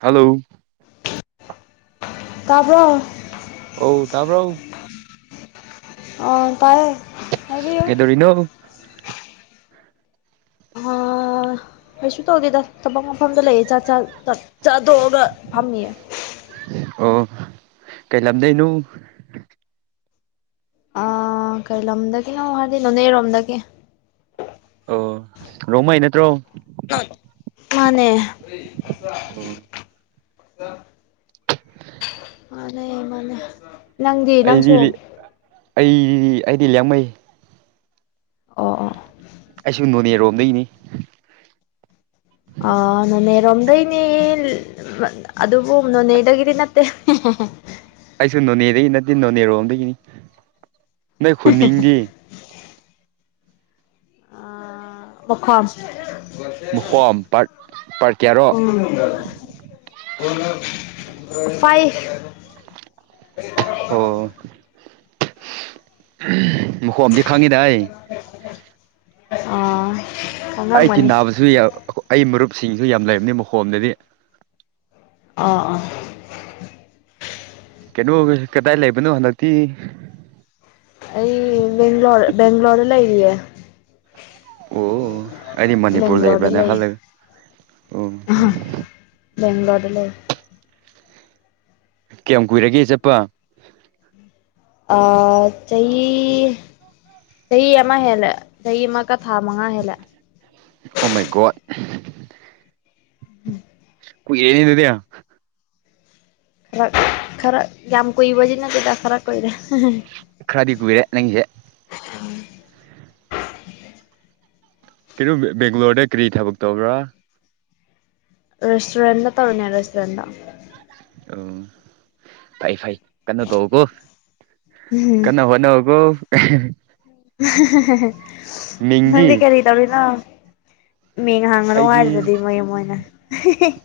hello ꯇꯥꯕ꯭ꯔꯣ ꯑꯧ ꯇꯥꯕ꯭ꯔꯣ ꯑ ꯇꯥꯏ ꯀꯗꯧꯔꯤꯅꯣ ꯑꯥ [inaudible] ꯀꯩꯁꯨ ꯇꯧꯗꯦꯗ ꯊꯕꯛ ꯃꯐꯝꯗ ꯂꯩꯌꯦ ꯆꯥꯛ ꯆ ꯆꯥꯗꯣꯛꯑꯒ ꯐꯝꯃꯤꯌꯦ ꯑꯣ ꯀꯩ ꯂꯝꯗꯩꯅꯨ ꯑ ꯀꯩ ꯂꯝꯗꯒꯤꯅꯣ ꯍꯥꯏꯔꯗꯤ ꯅꯣꯅꯦꯔꯣꯝꯗꯒꯤ ꯑꯣ ꯔꯣꯡꯃꯩ ꯅꯠꯇ꯭ꯔꯣ ꯃꯥꯅꯦ ꯑꯣ ꯑ ꯃꯥꯅꯦ ꯅꯪꯗꯤ ꯅꯪꯁꯨ ꯑꯩꯗꯤ ꯑꯩ ꯑꯩꯗꯤ ꯂꯃꯩ ꯑꯣ ꯑꯣ ꯑꯩꯁꯨ ꯅꯣꯅꯦꯔꯣꯝꯗꯒꯤꯅꯤ ꯅꯅ ꯔꯝꯗꯩꯅꯤ ꯑꯗꯨꯕꯨ ꯅꯣꯅꯦꯗꯒꯤꯗꯤ ꯅꯠꯇꯦ ꯑꯩꯁꯨ ꯅꯣꯅꯦꯗꯒꯤ ꯅꯠꯇꯦ ꯅꯣꯅꯦꯔꯣꯝꯗꯒꯤꯅꯤ ꯅꯣꯏ ꯍꯨꯅꯤꯡꯗꯤ ꯃꯈꯈ꯭ꯋꯥꯝ ꯃꯈꯣꯝ ꯄꯥꯔꯠ ꯄꯥꯔꯠ ꯀꯌꯥꯔꯣ ꯎ ꯐꯥꯏꯚ ꯑꯣ ꯃꯈꯨꯀꯣꯝꯗꯤ ꯈꯪꯉꯤꯗ ꯑꯩ ꯑꯥ ꯑꯩ ꯇꯤ ꯈꯪꯉꯝꯒꯅꯤ ꯅꯥꯕꯁꯨ ꯑꯩ ꯃꯔꯨꯞꯁꯤꯡꯁꯨ ꯌꯥꯝ ꯂꯩꯔꯕꯝꯅꯤ ꯃꯈꯣꯝꯗꯗꯤ ꯑꯥ ꯑꯥ ꯀꯩꯅꯣ ꯀꯗꯥꯏ ꯂꯩꯕꯅꯣ ꯍꯟꯗꯛꯇꯤ ꯑꯩ ꯕꯦꯡ꯭ꯂꯣꯔ ꯕꯦꯡꯒ꯭ꯂꯣꯔꯗ ꯂꯩꯔꯤꯌꯦ ꯑꯣ ꯑꯗꯤ ꯃꯅꯤꯄꯨꯔ ꯕꯦꯡꯒ꯭ꯂꯣꯔꯗ ꯂꯩꯕ꯭ꯔꯅꯦ ꯂꯩ ꯈꯜꯂ ꯑꯣ ꯕꯦꯡ꯭ꯂꯣꯔꯣꯔ ꯂꯩ ꯀꯌꯥꯝ ꯀꯨꯏꯔꯒꯦ ꯆꯠꯄ ꯑ ꯆꯍꯤ ꯆꯍꯤ ꯑꯃ ꯍꯦꯜꯂ ꯆꯍꯤ ꯑꯃꯒ ꯊꯥ ꯃꯉꯥ ꯍꯦꯜꯂꯦ ꯑꯣ ꯃꯒꯣ ꯎꯝ ꯌꯦꯅꯤꯤꯟꯗ ꯈꯔ ꯈꯔ ꯌꯥꯝ ꯀꯨꯏꯕꯁꯤ ꯅꯠꯇꯗ ꯈꯔ ꯀꯨꯏꯔꯦ ꯈ꯭ꯔꯗꯤ ꯀꯕꯕꯤꯔꯦ ꯅꯪꯒ ꯀꯩꯅꯣ ꯕꯦꯡꯒ꯭ꯂꯣꯔꯗ ꯀꯔꯤ ꯊꯕꯛ ꯇꯧꯕ꯭ꯔꯥ ꯔꯦꯁꯇꯣꯔꯦꯟꯗ ꯇꯔꯅꯦ ꯔꯦꯁꯇꯣꯔꯦꯟꯗ ꯎꯝ ꯐꯩ ꯐꯩ ꯀꯩꯅꯣ ꯇꯧꯀꯣ ꯎꯝ ꯀꯅ ꯍꯣꯅꯦ ꯍꯒꯣ ꯃꯤꯡꯗꯤ ꯅꯪꯦ ꯀꯔꯤꯗꯕꯔꯤꯅ ꯃꯤꯡ ꯍꯥꯡꯉꯅꯨ ꯑꯩꯗꯤ ꯍꯥꯏꯔꯗꯤ ꯃꯣꯏ ꯑꯣꯏꯅ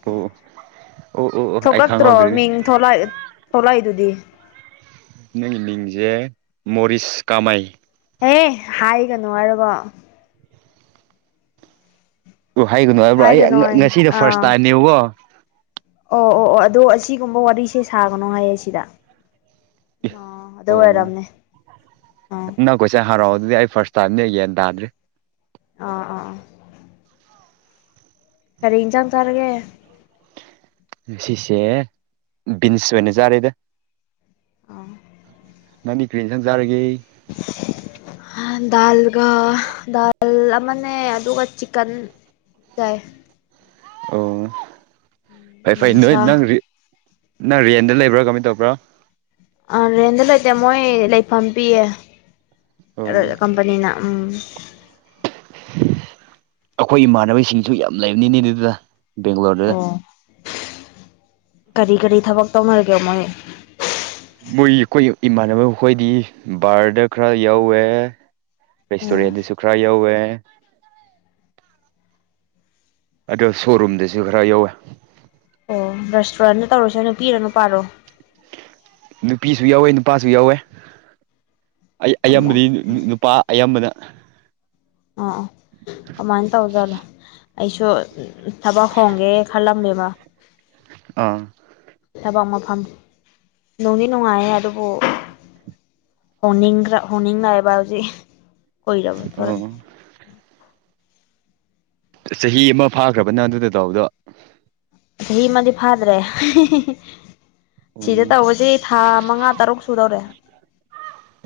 ꯑꯣ ꯑꯣ ꯑꯣ ꯑꯣ ꯑꯩ ꯊꯣꯛꯂꯛꯇ꯭ꯔꯣ ꯈꯪꯍꯧꯗ꯭ꯔꯦꯅꯦ ꯃꯤꯡ ꯊꯣꯛꯂꯛꯏꯗꯨꯗꯤ ꯅꯪ ꯃꯤꯡꯖꯦ ꯃꯔꯤꯁ ꯀꯃꯥꯏ ꯑꯦ ꯍꯥꯏꯒꯅꯣ ꯍꯥꯏꯔꯕꯣ ꯑꯣ ꯍꯥꯏꯒꯅꯨ ꯍꯥꯏꯕ꯭ꯔꯣ ꯑꯩ ꯍꯥꯏꯒꯅꯣ ꯉꯁꯤꯅ ꯐꯥꯔꯁ ꯑꯥ ꯇꯥꯏꯝꯅꯦꯕꯀꯣ ꯑꯣ ꯑꯣ ꯑꯣ ꯑꯗꯣ ꯑꯁꯤꯒꯨꯝꯕ ꯋꯥꯔꯤꯁꯦ ꯁꯥꯒꯅꯣ ꯍꯥꯏꯌꯦ ꯁꯤꯗ ꯑ ꯑꯗꯨ ꯑꯣ ꯑꯣꯏꯔꯝꯅꯦ ꯑꯥ ꯑꯩꯈꯣꯏꯁꯥꯛ ꯍꯔꯥꯎꯗꯗꯤ ꯑꯩ ꯐꯥꯔꯁ ꯇꯥꯅꯤꯅꯦ ꯑꯩ ꯌꯦꯟ ꯇꯥꯗ꯭ꯔꯤ ꯑꯥ ꯑꯥ ꯈꯔꯤ ꯏꯖꯪ ꯇꯥꯔꯒꯦ ꯁꯤꯁꯦ ꯕꯤꯟꯁ ꯑꯣꯏꯅ ꯌꯥꯥꯔꯤꯦꯗ ꯑꯥ ꯅꯃꯤ ꯀꯨꯔꯤꯦꯟ ꯁꯪꯖꯔꯒꯦ ꯗꯥꯜꯒ ꯗꯥꯜ ꯑꯃꯅꯦ ꯑꯗꯨꯒ ꯆꯤꯛꯀꯟ ꯇꯥꯏ ꯑꯣ ꯐꯩ ꯐꯩ ꯅꯣꯏ ꯌꯦꯟꯁꯥꯡ ꯅꯪ ꯅꯪ ꯔꯦꯟꯗ ꯂꯩꯕ꯭ꯔꯥ ꯀꯃꯥꯏꯅ ꯇꯧꯕ꯭ꯔꯥ ꯑꯥ ꯔꯦꯟꯗ ꯂꯩꯇꯦ ꯃꯣꯏ ꯂꯩꯐꯝ ꯄꯤꯌꯦ ꯑꯣ ꯀꯄꯅꯤꯅ ꯎ ꯑꯩꯈꯣꯏ ꯏꯃꯥꯟꯅꯕꯁꯤꯡꯁꯨ ꯌꯥꯝ ꯂꯩꯕꯅꯤꯅꯦ ꯑꯗꯨꯗ ꯕꯦꯡꯒꯂꯣꯔꯗꯨꯗ ꯑꯣ ꯀꯔꯤ ꯀꯔꯤ ꯊꯕꯛ ꯇꯧꯅꯔꯒꯦ ꯃꯣꯏ ꯃꯣꯏ ꯑꯩꯈꯣꯏ ꯏꯃꯥꯟꯅꯕ ꯑꯩꯈꯣꯏꯗꯤ ꯕꯥꯔꯗ ꯈꯔ ꯌꯥꯎꯋꯦ ꯑꯣ ꯦꯁꯇꯣꯔꯤꯌꯥꯗꯨꯁꯨ ꯈꯔ ꯌꯧꯋꯦ ꯑꯗꯣ ꯁꯣꯔꯨꯝꯗꯁꯨ ꯈꯔ ꯌꯧꯋꯦ ꯑꯣ ꯔꯦꯁꯇꯨꯔꯦꯟꯗ ꯇꯧꯔꯨꯁꯦ ꯅꯨꯄꯤꯔꯣ ꯅꯨꯄꯥꯔꯣ ꯅꯨꯄꯤꯁꯨ ꯌꯥꯎꯋꯦ ꯅꯨꯄꯥꯁꯨ ꯌꯥꯎꯋꯦ ꯑꯣ ꯑꯌꯥꯝꯕꯗꯤ ꯅꯨꯄꯥ ꯑꯌꯥꯝꯕꯅ ꯑꯥ ꯀꯃꯥꯏꯅ ꯇꯧꯁꯤꯠꯅꯣ ꯑꯩꯁꯨ ꯊꯕꯛ ꯍꯣꯡꯒꯦ ꯈꯜꯂꯝꯃꯦꯕ ꯑꯥ ꯊꯕꯛ ꯃꯐꯝ ꯅꯨꯡꯗꯤ ꯅꯨꯡꯉꯥꯏꯌꯦ ꯑꯗꯨꯕꯨ ꯍꯣꯡꯅꯤꯡ꯭ꯔ ꯍꯣꯡꯅꯤꯡꯉꯥꯏ ꯍꯥꯏꯕ ꯍꯧꯖꯤꯛ ꯀꯨꯏꯔꯕ ꯊ ꯑꯣ ꯆꯍꯤ ꯑꯃ ꯐꯥꯈ꯭ꯔꯕꯅ ꯑꯗꯨꯗꯗꯥꯎꯗꯣ ꯆꯍꯤ ꯑꯃꯗꯤꯗꯤ ꯐꯥꯗ꯭ꯔꯦ ꯁꯤꯗ ꯇꯧꯕꯁꯤ ꯊꯥ ꯃꯉꯥ ꯇꯔꯨꯛ ꯁꯨꯗꯧꯔꯦ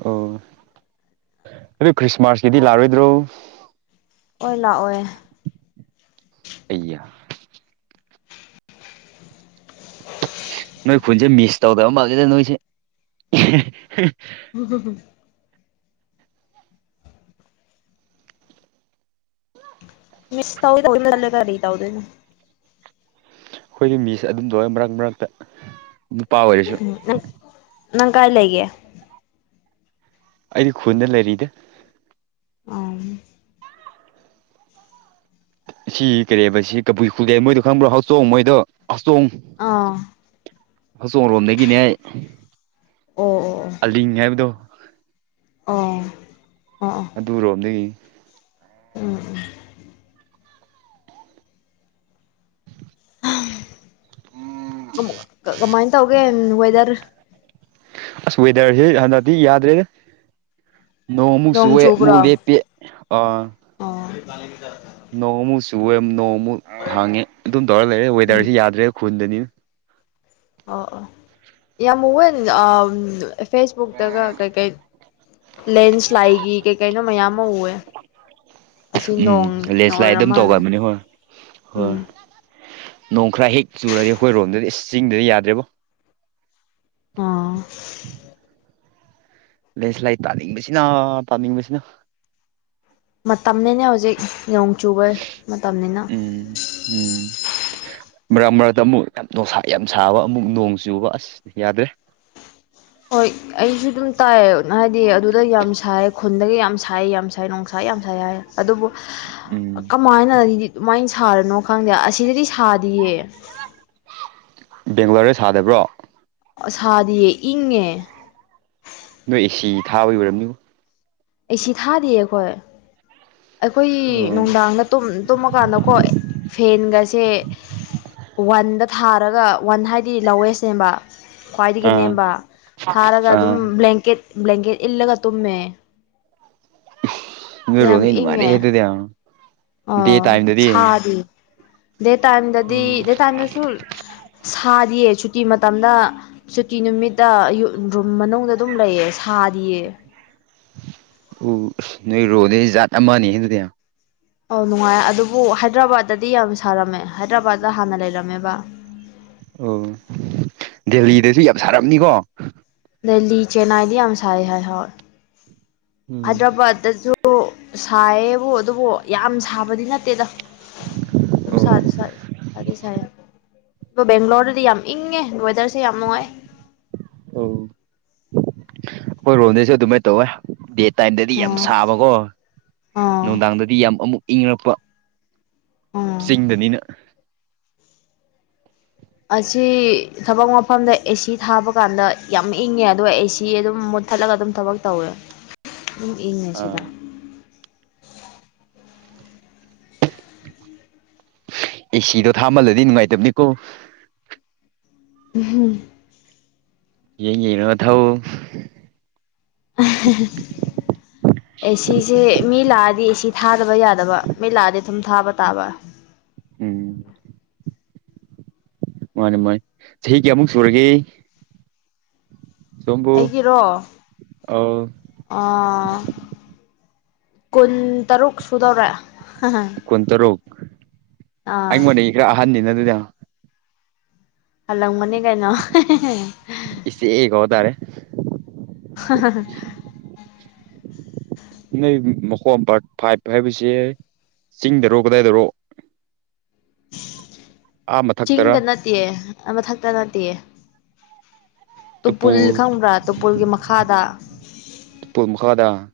ꯑꯣ ꯑꯗꯨ ꯈ꯭ꯔꯤꯁꯃꯥꯁꯀꯤꯗꯤ ꯂꯥꯛꯔꯣꯏꯗ꯭ꯔꯣ ꯑꯣꯏ ꯂꯥꯛꯑꯣꯏ ꯑꯩꯌꯥ ꯅꯣꯏ ꯈꯨꯟꯁꯦ ꯃꯤꯁ ꯇꯧꯗꯕ ꯃꯥꯜꯂꯤꯗ ꯅꯣꯏꯁꯦ ꯎꯝ ꯍ ꯍꯨꯝ ꯃꯤꯁ ꯇꯦꯔꯤ ꯇꯗ ꯑꯩꯈꯣꯏꯒꯤ ꯃꯤꯁꯦ ꯑꯗꯨꯝꯗ ꯑꯣꯏ ꯃꯔꯛ ꯃꯔꯛꯇ ꯅꯨꯄꯥ ꯑꯣꯏꯔꯁꯨ ꯎꯝ ꯅꯪ ꯅꯪ ꯀꯥꯏ ꯂꯩꯒꯦ ꯑꯩꯗꯤ ꯈꯨꯟꯗ ꯂꯩꯔꯤꯗꯦ ꯑ ꯁꯤ ꯀꯔꯤꯕ ꯁꯤ ꯀꯕꯨꯏ ꯈꯨꯜꯂꯦ ꯃꯣꯏꯗꯣ ꯈꯪꯕ꯭ꯔꯣ ꯑꯇꯣꯡ ꯃꯣꯏꯗꯣ ꯍꯆꯇꯣꯡ ꯑꯥ ꯍꯧꯆꯣꯡ ꯔꯣꯝꯗꯒꯤꯅꯦ ꯑꯣ ꯑꯣ ꯑꯂꯤꯡ ꯍꯥꯏꯕꯗꯣ ꯑꯣ ꯑꯣ ꯑ ꯑꯗꯨꯔꯣꯝꯗꯒꯤ ꯎꯝ ꯀꯃꯥꯏꯅ ꯇꯧꯒꯦ ꯋꯦꯗꯔ ꯑꯁ ꯋꯦꯗꯔꯁꯦ ꯍꯟꯗꯛꯇꯤ ꯌꯥꯗ꯭ꯔꯦ ꯅꯣꯡꯃꯨꯛ ꯅꯣꯡ ꯆꯨꯑꯦ ꯑꯃꯨꯛ ꯂꯦꯞꯄꯤ ꯑ ꯑꯣ ꯅꯣꯡꯃꯨꯛ ꯆꯨꯋꯦ ꯅꯣꯡꯃꯨꯛ ꯍꯥꯡꯉꯦ ꯑꯗꯨꯝ ꯇꯧꯔꯒ ꯂꯩꯔꯦ ꯋꯦꯗꯔꯁꯤ ꯌꯥꯗ꯭ꯔꯦ ꯈꯨꯟꯗꯅꯤ ꯑꯣ ꯑꯣ ꯌꯥꯝꯋꯦ ꯐꯦꯁꯕꯨꯛꯇꯒ ꯀꯩꯀꯩ ꯂꯦꯟꯁ꯭ꯂꯥꯏꯒꯤ ꯀꯩ ꯀꯩꯅꯣ ꯃꯌꯥꯝ ꯑꯃ ꯎꯑꯦ ꯎꯝ ꯂꯦꯟꯁ꯭ꯂꯥꯏꯠ ꯑꯣꯏꯔ ꯑꯗꯨꯝ ꯃꯥꯜꯂꯦ ꯇꯧꯒꯑꯕꯅꯤ ꯍꯣꯏ ꯍꯣꯏ ꯎꯝ ꯅꯣꯡ ꯈꯔ ꯍꯦꯛ ꯆꯨꯔꯗꯤ ꯑꯩꯈꯣꯏ ꯔꯣꯝꯗꯗꯤ ꯏꯁ ꯆꯤꯡꯗꯗꯤ ꯌꯥꯗ꯭ꯔꯦꯕꯣ ꯑꯥ ꯂꯦꯟꯁꯂꯥꯏꯠ ꯇꯥꯅꯤꯡꯕꯁꯤꯅ ꯇꯥꯅꯤꯡꯕꯁꯤꯅ ꯃꯇꯝꯅꯤꯅꯦ ꯍꯧꯖꯤꯛ ꯅꯣꯡ ꯆꯨꯕ ꯃꯇꯝꯅꯤꯅ ꯎꯝ ꯎꯝ ꯃꯔꯛ ꯃꯔꯛꯇ ꯑꯃꯨꯛ ꯌꯥꯝ ꯅꯁꯥ ꯌꯥꯝ ꯁꯥꯕ ꯑꯃꯨꯛ ꯅꯣꯡ ꯆꯨꯕ ꯑꯁ ꯌꯥꯗ꯭ꯔꯦ ꯍꯣꯏ ꯑꯩꯁꯨ ꯑꯗꯨꯝ ꯇꯥꯏ ꯍꯥꯏꯗꯤ ꯑꯗꯨꯗ ꯌꯥꯝ ꯁꯥꯏ ꯈꯨꯟꯗꯒꯤ ꯌꯥꯝ ꯁꯥꯏ ꯌꯥꯝ ꯁꯥꯏ ꯅꯨꯡꯁꯥ ꯌꯥꯝ ꯁꯥꯏ ꯍꯥꯏ ꯑꯗꯨꯕꯨ ꯎꯝ ꯀꯃꯥꯏꯅꯗꯤ ꯑꯗꯨꯃꯥꯏꯅ ꯁꯥꯔꯅꯣ ꯈꯪꯗꯦ ꯑꯁꯤꯗꯗꯤ ꯁꯥꯗꯤꯌꯦ ꯕꯦꯡꯒ꯭ꯂꯣꯔꯗ ꯁꯥꯗꯕ꯭ꯔꯣ ꯑꯁꯥꯗꯤꯌꯦ ꯏꯪꯉꯦ ꯅꯣꯏ ꯑꯦꯁꯤ ꯊꯥꯕꯒꯤ ꯑꯣꯏꯔꯝꯅꯤꯕ ꯑꯩ ꯁꯤ ꯊꯥꯗꯦ ꯑꯩꯈꯣꯏ ꯑꯩꯈꯣꯏꯒꯤ ꯑꯣ ꯅꯨꯡꯗꯥꯡꯗ ꯇꯨꯝꯃꯀꯥꯟꯗꯀꯣ ꯐꯦꯟꯒꯁꯦ ꯋꯥꯟꯗ ꯊꯥꯔꯒ ꯋꯥꯟ ꯍꯥꯏꯗꯤ ꯂꯧꯋꯦꯁꯅꯦꯕ ꯈ꯭ꯋꯥꯏꯗꯒꯤ ꯑꯥ ꯅꯦꯝꯕ ꯊꯥꯔꯒ ꯑꯗꯨꯝ ꯑꯥ ꯕ꯭ꯂꯦꯡꯀꯦꯠ ꯕ꯭ꯂꯦꯡꯀꯦꯠ ꯏꯜꯂꯒ ꯇꯨꯝꯃꯦ ꯅꯣꯏ ꯔꯣꯝꯗꯤ ꯅꯨꯡꯉꯥꯏꯔꯦꯍꯦ ꯑꯗꯨꯗꯤ ꯗꯦ ꯑꯣ ꯇꯥꯏꯝꯗꯗꯤ ꯁꯥꯗꯤ ꯗꯦ ꯇꯥꯏꯝꯗꯗꯤ ꯎꯝ ꯗꯦ ꯇꯥꯏꯝꯗꯁꯨ ꯁꯥꯗꯤꯌꯦ ꯁꯨꯇꯤ ꯃꯇꯝꯗ ꯁꯨꯇꯤ ꯅꯨꯃꯤꯠꯇ ꯔꯨꯝ ꯃꯅꯨꯡꯗ ꯑꯗꯨꯝ ꯂꯩꯌꯦ ꯁꯥꯗꯤꯌꯦ ꯎ ꯅꯣꯏ ꯔꯣ ꯗꯨꯗꯤ ꯖꯥꯠ ꯑꯃꯅꯤꯅꯦ ꯑꯗꯨꯗꯤ ꯑꯧ ꯅꯨꯡꯉꯥꯏ ꯑꯗꯨꯕꯨ ꯍꯥꯏꯗ꯭ꯔꯕꯥꯗꯇꯗꯤ ꯌꯥꯝ ꯁꯥꯔꯝꯃꯦ ꯍꯥꯏꯗ꯭ꯔꯕꯥꯠꯇꯠꯇ ꯍꯥꯟꯅ ꯂꯩꯔꯝꯃꯦꯕ ꯑꯣ ꯗꯦꯜꯂꯤꯗꯁꯨ ꯌꯥꯝ ꯁꯥꯔꯝꯅꯤꯀꯣ ꯗꯦꯜꯂꯤ ꯆꯦꯟꯅꯥꯏꯗꯤ ꯌꯥꯝ ꯁꯥꯏ ꯍꯣꯏ ꯍꯣꯏ ꯎꯝ ꯑꯗ꯭ꯔꯕꯠꯇꯁꯨ ꯁꯥꯏꯌꯦꯕꯨ ꯑꯗꯨꯕꯨ ꯌꯥꯝ ꯁꯥꯕꯗꯤ ꯅꯠꯇꯦꯗ ꯑꯗꯨꯝ ꯁꯥꯗꯤ ꯁꯥꯏ ꯁꯥꯗꯤ ꯁꯥꯢꯌꯦ ꯕꯦꯡꯒ꯭ꯂꯣꯔꯗꯗꯤ ꯌꯥꯝ ꯏꯪꯉꯦ ꯋꯦꯗꯔꯁꯦ ꯌꯥꯝ ꯅꯨꯡꯉꯥꯏ ꯑꯣ ꯑꯩꯈꯣꯏ ꯔꯣꯝꯗꯩꯁꯨ ꯑꯗꯨꯃꯥꯏꯅ ꯇꯧꯋꯦ ꯗꯦꯠ ꯇꯥꯏꯝꯗꯗꯤ ꯌꯥꯝ ꯑꯣ ꯁꯥꯕꯀꯣ ꯑꯣ ꯅꯨꯡꯗꯥꯡꯗꯗꯤ ꯌꯥꯝ ꯑꯃꯨꯛ ꯏꯪꯔꯛꯄ ꯑꯣ ꯆꯤꯡꯗꯅꯤꯅ ꯑꯁꯤ ꯊꯕꯛ ꯃꯐꯝꯗ ꯑꯦꯁꯤ ꯊꯥꯕ ꯀꯥꯟꯗ ꯌꯥꯝ ꯏꯪꯉꯦ ꯑꯗꯨꯒ ꯑꯦꯁꯤ ꯑꯗꯨꯝ ꯊꯠꯂꯒ ꯑꯗꯨꯝ ꯊꯕꯛ ꯇꯧꯋꯦ ꯑꯗꯨꯝ ꯏꯪꯉꯦ ꯁꯤꯗ ꯑꯥ ꯑꯦꯁꯤꯗꯣ ꯊꯥꯃꯜꯂꯗꯤ ꯅꯨꯡꯉꯥꯏꯇꯕꯅꯤꯀꯣ ꯎꯝ ꯌꯦꯡ ꯉꯥꯑꯒ ꯊꯥꯎ [unintelligible] ꯑꯦꯁꯤꯁꯦ ꯃꯤ ꯂꯥꯛꯑꯗꯤ ꯑꯦꯁꯤ ꯊꯥꯗꯕ ꯌꯥꯗꯕ ꯃꯤ ꯂꯥꯛꯑꯗꯤ ꯑꯗꯨꯝ ꯊꯥꯕ ꯇꯥꯕ ꯎꯝ ꯃꯥꯅꯦ ꯃꯥꯅꯦ ꯆꯍꯤ ꯀꯌꯥꯃꯨꯛ ꯁꯨꯔꯒꯦ ꯁꯣꯝꯕꯨ ꯑꯩꯒꯤꯔꯣ ꯑꯧ ꯑꯣ ꯀꯨꯟ ꯇꯔꯨꯛ ꯁꯨꯗꯧꯔꯦ ꯀꯨꯟꯇꯔꯨꯛ ꯑꯥ ꯑꯩꯉꯣꯟꯗ ꯈꯔ ꯑꯍꯟꯅꯤꯅ ꯑꯗꯨꯗ ꯍꯜꯂꯪꯕꯅꯤ ꯀꯩꯅꯣ ꯏꯁꯦ ꯀꯧ ꯇꯥꯔꯦ [unintelligible] ꯅꯩ ꯃꯈꯣꯟ ꯄꯥꯔꯠ ꯐꯥꯏꯚ ꯍꯥꯏꯕꯕꯁꯤ ꯆꯤꯡꯗꯔꯣ ꯀꯗꯥꯏꯗꯔꯣ ꯑꯥ ꯃꯊꯛꯇꯔ ꯆꯤꯡꯗ ꯅꯠꯇꯦ ꯃꯊꯛꯇ ꯅꯠꯇꯦ ꯇꯨꯄꯨ ꯇꯨꯄꯨꯜ ꯈꯪꯕ꯭ꯔꯥ ꯇꯨꯄꯨꯜꯒꯤ ꯃꯈꯥꯗ ꯇꯨꯄꯨꯜ ꯃꯀꯥꯗ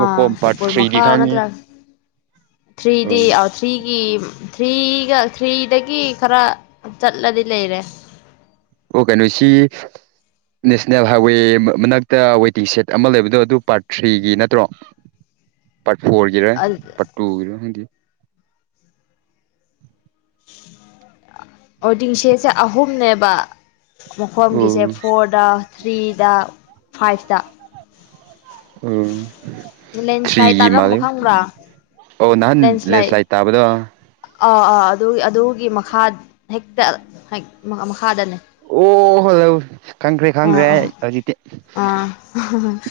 ꯑ ꯇꯨꯄꯨꯜ ꯃꯈꯥ ꯈꯪꯉꯤ ꯅꯠꯇ꯭ꯔꯥ ꯊ꯭ꯔꯤꯗꯤ ꯎꯝ ꯊ꯭ꯔꯤꯒꯤ ꯊ꯭ꯔꯤꯒ ꯊ꯭ꯔꯤꯗꯒꯤ ꯈꯔ ꯆꯠꯂꯗꯤ ꯂꯩꯔꯦ ꯑꯣ ꯀꯩꯅꯣꯁꯤ ꯅꯦꯁꯅꯦꯜ ꯍꯥꯏꯋꯦ ꯃꯛꯇ ꯋꯦꯇꯤꯡ ꯁꯦꯠ ꯑꯃ ꯂꯩꯕꯗꯣ ꯑꯗꯨ ꯄꯥꯔꯠ ꯊ꯭ꯔꯤꯒꯤ ꯅꯠꯇ꯭ꯔꯣ ꯄꯔꯥꯠ ꯐꯣꯔꯒꯤꯔꯣ ꯄꯔꯥꯠ ꯇꯨꯒꯤꯔꯣ ꯈꯪꯗꯦ ꯋꯥꯢꯗꯤꯡꯁꯦꯠꯁꯦ ꯑꯍꯨꯝꯅꯦꯕ ꯑꯣ ꯃꯈꯐꯝꯒꯤꯁꯦ ꯐꯣꯔꯠ ꯊ꯭ꯔꯤꯗ ꯐꯥꯏꯚꯇ ꯎꯝ ꯂꯦꯟꯁ꯭ꯂꯥꯏꯠ ꯊ꯭ꯔꯤꯒꯤ ꯇꯥꯔꯝꯕ ꯃꯥꯜꯂꯦ ꯈꯪꯕ꯭ꯔꯥ ꯑꯣ ꯅꯍꯥꯟ ꯂꯦꯟꯁ꯭ꯂꯥꯏꯠ ꯇꯥꯕꯗꯣ ꯑꯥ ꯑꯥ ꯑꯗꯨ ꯑꯗꯨꯒꯤ ꯃꯈꯥ ꯍꯦꯛꯇ ꯃꯈꯥꯗꯅꯦ ꯑꯣ ꯈꯪꯈ꯭ꯔꯦ ꯑꯥ ꯈꯪꯈ꯭ꯔꯦ ꯑꯥ ꯑꯩ ꯍꯧꯖꯤꯛꯇꯤ ꯑꯥ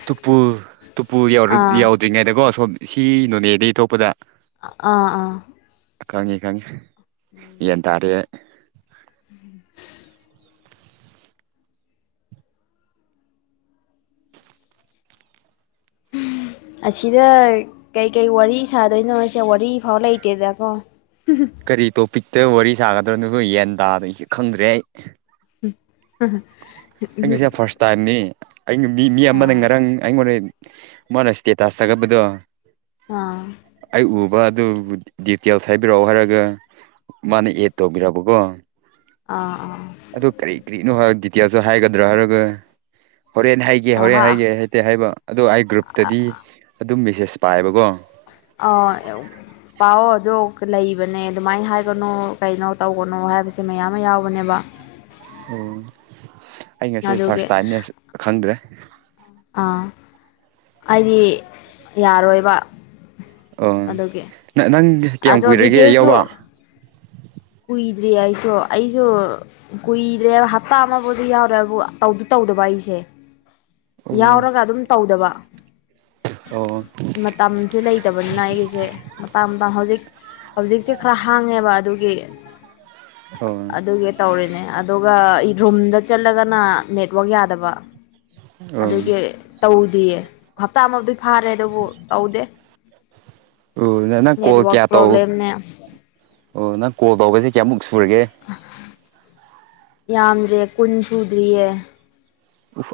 ꯇꯨꯄꯨ ꯇꯨꯄꯨ ꯑꯥ ꯌꯥ ꯇ꯭ꯔꯤꯉꯩꯗꯀꯣ ꯁꯣꯝ ꯁꯤ ꯅꯣꯅꯦ ꯑꯗꯒꯤ ꯑꯇꯣꯞꯄꯗ ꯑꯥ ꯑꯥ ꯈꯪꯉꯤ ꯈꯪꯉꯤ ꯒꯌꯥꯟ ꯇꯥꯔꯦ [unintelligible] ꯑꯁꯤꯗ ꯀꯩꯀꯩ ꯋꯥꯔꯤ ꯁꯥꯗꯣꯏꯅꯣ ꯑꯩꯁꯦ ꯋꯥꯔꯤ ꯐꯥꯎ ꯂꯩꯇꯦꯗꯀꯣ ꯀꯔꯤ ꯇꯣꯄꯤꯛꯇ ꯋꯥꯔꯤ ꯁꯥꯒꯗ꯭ꯔꯣꯅꯕ ꯌꯦꯟ ꯇꯥꯗ ꯈꯪꯗ꯭ꯔꯦ ꯑꯩ ꯎꯝ ꯑ ꯑꯩ ꯉꯁ ꯐꯥꯔꯁ ꯇꯥꯏ꯭ꯝꯅꯤ ꯑꯩꯅ ꯃꯤ ꯃꯤ ꯑꯃꯅ ꯉꯔꯥꯡ ꯑꯩꯉꯣꯟꯗ ꯃꯣꯟꯅ ꯁꯦꯇꯁ ꯊꯥꯒꯠꯕꯗꯣ ꯑꯥ ꯑꯩ ꯎꯕ ꯑꯗꯨ ꯗꯤꯇꯦꯜꯁ ꯍꯥꯏꯕꯤꯔꯛꯑꯣ ꯍꯥꯏꯔꯒ ꯃꯥꯅ ꯑꯦꯠ ꯇꯧꯕꯤꯔꯕꯀꯣ ꯑꯥ ꯑꯥ ꯑꯗꯨ ꯀꯔꯤ ꯀꯔꯤꯅꯣ ꯍꯥꯏ ꯗꯤꯇꯦꯜꯁꯨ ꯍꯥꯏꯒꯗ꯭ꯔꯣ ꯍꯥꯏꯔꯒ ꯍꯣꯔꯦꯟ ꯍꯥꯏꯒꯦ ꯑꯣ ꯍꯣꯔꯦꯟ ꯍꯥ ꯍꯥꯏꯒꯦ ꯅꯠꯇꯦ ꯍꯥꯏꯕ ꯑꯗꯣ ꯑꯩ ꯒ꯭ꯔꯨꯞꯇꯗꯤ ꯑꯗꯨꯝ ꯃꯦꯁꯦꯖ ꯄꯥꯏꯌꯦꯕꯀꯣ ꯑꯥꯎ ꯄꯥꯎꯑꯣ ꯑꯗꯨꯗꯣ ꯂꯩꯕꯅꯦ ꯑꯗꯨꯃꯥꯏꯅ ꯍꯥꯏꯒꯅꯨ ꯀꯩꯅꯣ ꯇꯧꯒꯅꯣ ꯍꯥꯏꯁ ꯃꯌꯥꯝ ꯑꯃ ꯌꯥꯎꯕꯅꯦꯕ ꯑꯣ ꯑꯩ ꯉꯁꯤ ꯑꯗꯨꯒꯤ ꯐꯥꯔ꯭ꯁ ꯇꯥꯏꯝꯅꯦꯁꯨ ꯈꯪꯗ꯭ꯔꯦ ꯑꯥ ꯑꯩꯗꯤ ꯌꯥꯔꯣꯏꯕ ꯑꯣ ꯑꯗꯨꯒꯤ ꯅꯪ ꯅꯪ ꯀꯌꯥꯝ ꯑꯗꯣ ꯀꯨꯏꯔꯒꯦ ꯗꯤꯇꯦꯜꯁꯨ ꯌꯥꯎꯕ ꯀꯨꯏꯗ꯭ꯔꯤ ꯑꯩꯁꯨ ꯑꯩꯁꯨ ꯀꯨꯏꯗ꯭ꯔꯦ ꯍꯞꯇꯥ ꯑꯃꯕꯨꯗꯤ ꯌꯥꯎꯔꯦꯕꯨ ꯇꯧꯗꯨ ꯇꯧꯗꯕ ꯑꯩꯁꯦ [inaudible] ꯌꯥꯎꯔꯒ ꯑꯗꯨꯝ ꯇꯧꯗꯕ ꯑꯣ ꯃꯇꯝꯁꯦ ꯂꯩ ꯂꯩꯇꯕꯅꯤꯅ ꯑꯩꯒꯤꯁꯦ ꯃꯇꯥꯡ ꯍꯧꯖꯤꯛ ꯍꯧꯖꯤꯛꯁꯦ ꯈꯔ ꯍꯥꯡꯉꯦꯕ ꯑꯗꯨꯒꯤ ꯑꯣ ꯑꯗꯨꯒꯤ ꯇꯧꯔꯤꯅꯦ ꯑꯗꯨꯒ ꯔꯨꯝꯗ ꯆꯠꯂꯒꯅ ꯅꯦꯠꯋꯥꯛ ꯌꯥꯗꯕ ꯑꯣ ꯑꯗꯨꯒꯤ ꯇꯧꯗꯤꯌꯦ ꯍꯞꯇꯥ ꯑꯃꯗꯤ ꯐꯥꯔꯦ ꯑꯗꯨꯕꯨ ꯇꯧꯗꯦ ꯑꯣ ꯅꯪ ꯀꯣꯜ ꯅꯦꯠꯋꯥꯛ ꯀꯌꯥ ꯇꯧ ꯄ꯭ꯔꫭꯕ꯭ꯂꯦꯝꯅꯦ ꯑꯣ ꯅꯪ ꯀꯣꯜ ꯇꯧꯕꯁꯦ ꯀꯌꯥꯃꯨꯛ ꯁꯨꯔꯒꯦ ꯌꯥꯝꯗꯦ ꯀꯨꯟ ꯁꯨꯗ꯭ꯔꯤꯌꯦ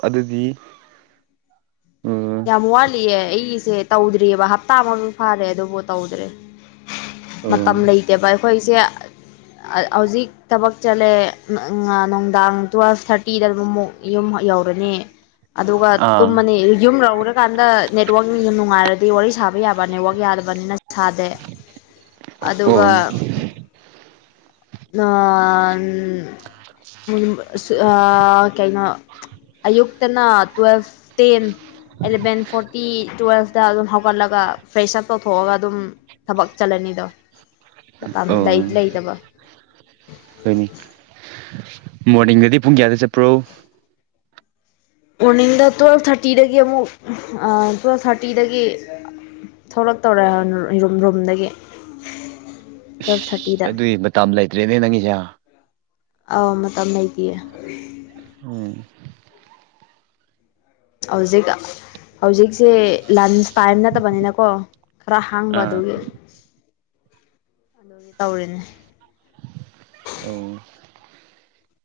ꯑꯗꯨꯗꯤ ꯑꯣ ꯌꯥꯝ ꯋꯥꯠꯂꯤꯌꯦ ꯑꯩꯒꯤꯁꯦ ꯇꯧꯗ꯭ꯔꯤꯑꯕ ꯍꯞꯇꯥ ꯃꯃꯤꯨ ꯐꯥꯔꯦ ꯑꯗꯨꯕꯨ ꯇꯧꯗ꯭ꯔꯦ ꯑꯣ ꯃꯇꯝ ꯂꯩꯇꯦꯕ ꯑꯩꯈꯣꯏꯁꯦ ꯍꯧꯖꯤꯛ ꯊꯕꯛ ꯆꯠꯂꯦ ꯅꯨꯡꯗꯥꯡ ꯇꯨꯋꯦꯜꯐ ꯊꯥꯔꯇꯤ ꯇꯤꯗꯕꯃꯨꯛ ꯌꯨꯝ ꯌꯧꯔꯅꯤ ꯑꯗꯨꯒ ꯑꯥ ꯇꯨꯝꯃꯅꯤ ꯌꯨꯝ ꯂꯧꯔꯀꯥꯟꯗ ꯅꯦꯠꯋꯥꯛꯁꯨ ꯅꯨꯡꯉꯥꯏꯔꯗꯤ ꯋꯥꯔꯤ ꯁꯥꯕ ꯌꯥꯕ ꯅꯦꯠꯋꯥꯛ ꯌꯥꯗꯕꯅꯤꯅ ꯁꯥꯗꯦ ꯑꯣ ꯑꯗꯨꯒ ꯑ ꯀꯩꯅꯣ ꯑꯌꯨꯛꯇꯅ ꯇꯨꯋꯦꯜꯐ ꯇꯦꯟ ꯑꯦꯂꯚꯦꯟ ꯐꯣꯔꯇꯤ ꯇꯨꯋꯦꯜꯐꯇ ꯑꯗꯨꯝ ꯍꯧꯒꯠꯂꯒ ꯐ꯭ꯔꯦꯁ ꯑꯞ ꯇꯧꯊꯣꯛꯑꯒ ꯑꯗꯨꯝ ꯊꯕꯛ ꯆꯠꯂꯅꯤꯗꯣ ꯃꯇꯝ ꯑꯣ ꯂꯩꯇꯕ ꯍꯣꯏꯅꯤ ꯃꯣꯔꯅꯤꯡꯗꯗꯤ ꯄꯨꯡ ꯀꯌꯥꯗ ꯆꯠꯄ꯭ꯔꯣ ꯃꯣꯔꯅꯤꯡꯗ ꯇꯨꯋꯦꯜꯜꯐ ꯊꯥꯔꯇꯤꯗꯒꯤ ꯑꯃꯨꯛ ꯇꯨꯋꯜꯐ ꯊꯥꯔꯇꯤꯗꯒꯤ ꯊꯣꯛꯂꯛꯇꯧꯔꯦ ꯔꯨꯝꯗꯒꯤ ꯇꯨꯋꯦꯜꯞ ꯊꯥꯔꯇꯤꯗ ꯑꯗꯨꯏ ꯃꯇꯝ ꯂꯩꯇ꯭ꯔꯦꯅꯦ ꯅꯪꯒꯤꯁꯦ ꯑꯥꯎ ꯃꯇꯝ ꯂꯩꯗꯤꯌꯦ ꯎꯝ ꯍꯧꯖꯤꯛ ꯍꯧꯖꯤꯛꯁꯦ ꯂꯟꯁ ꯇꯥꯏꯝ ꯅꯠꯇꯕꯅꯤꯅꯀꯣ ꯈꯔ ꯍꯥꯡꯕ ꯑꯥ ꯑꯗꯨꯒꯤ ꯑꯗꯨꯒꯤ ꯇꯧꯔꯤꯅꯦ ꯑ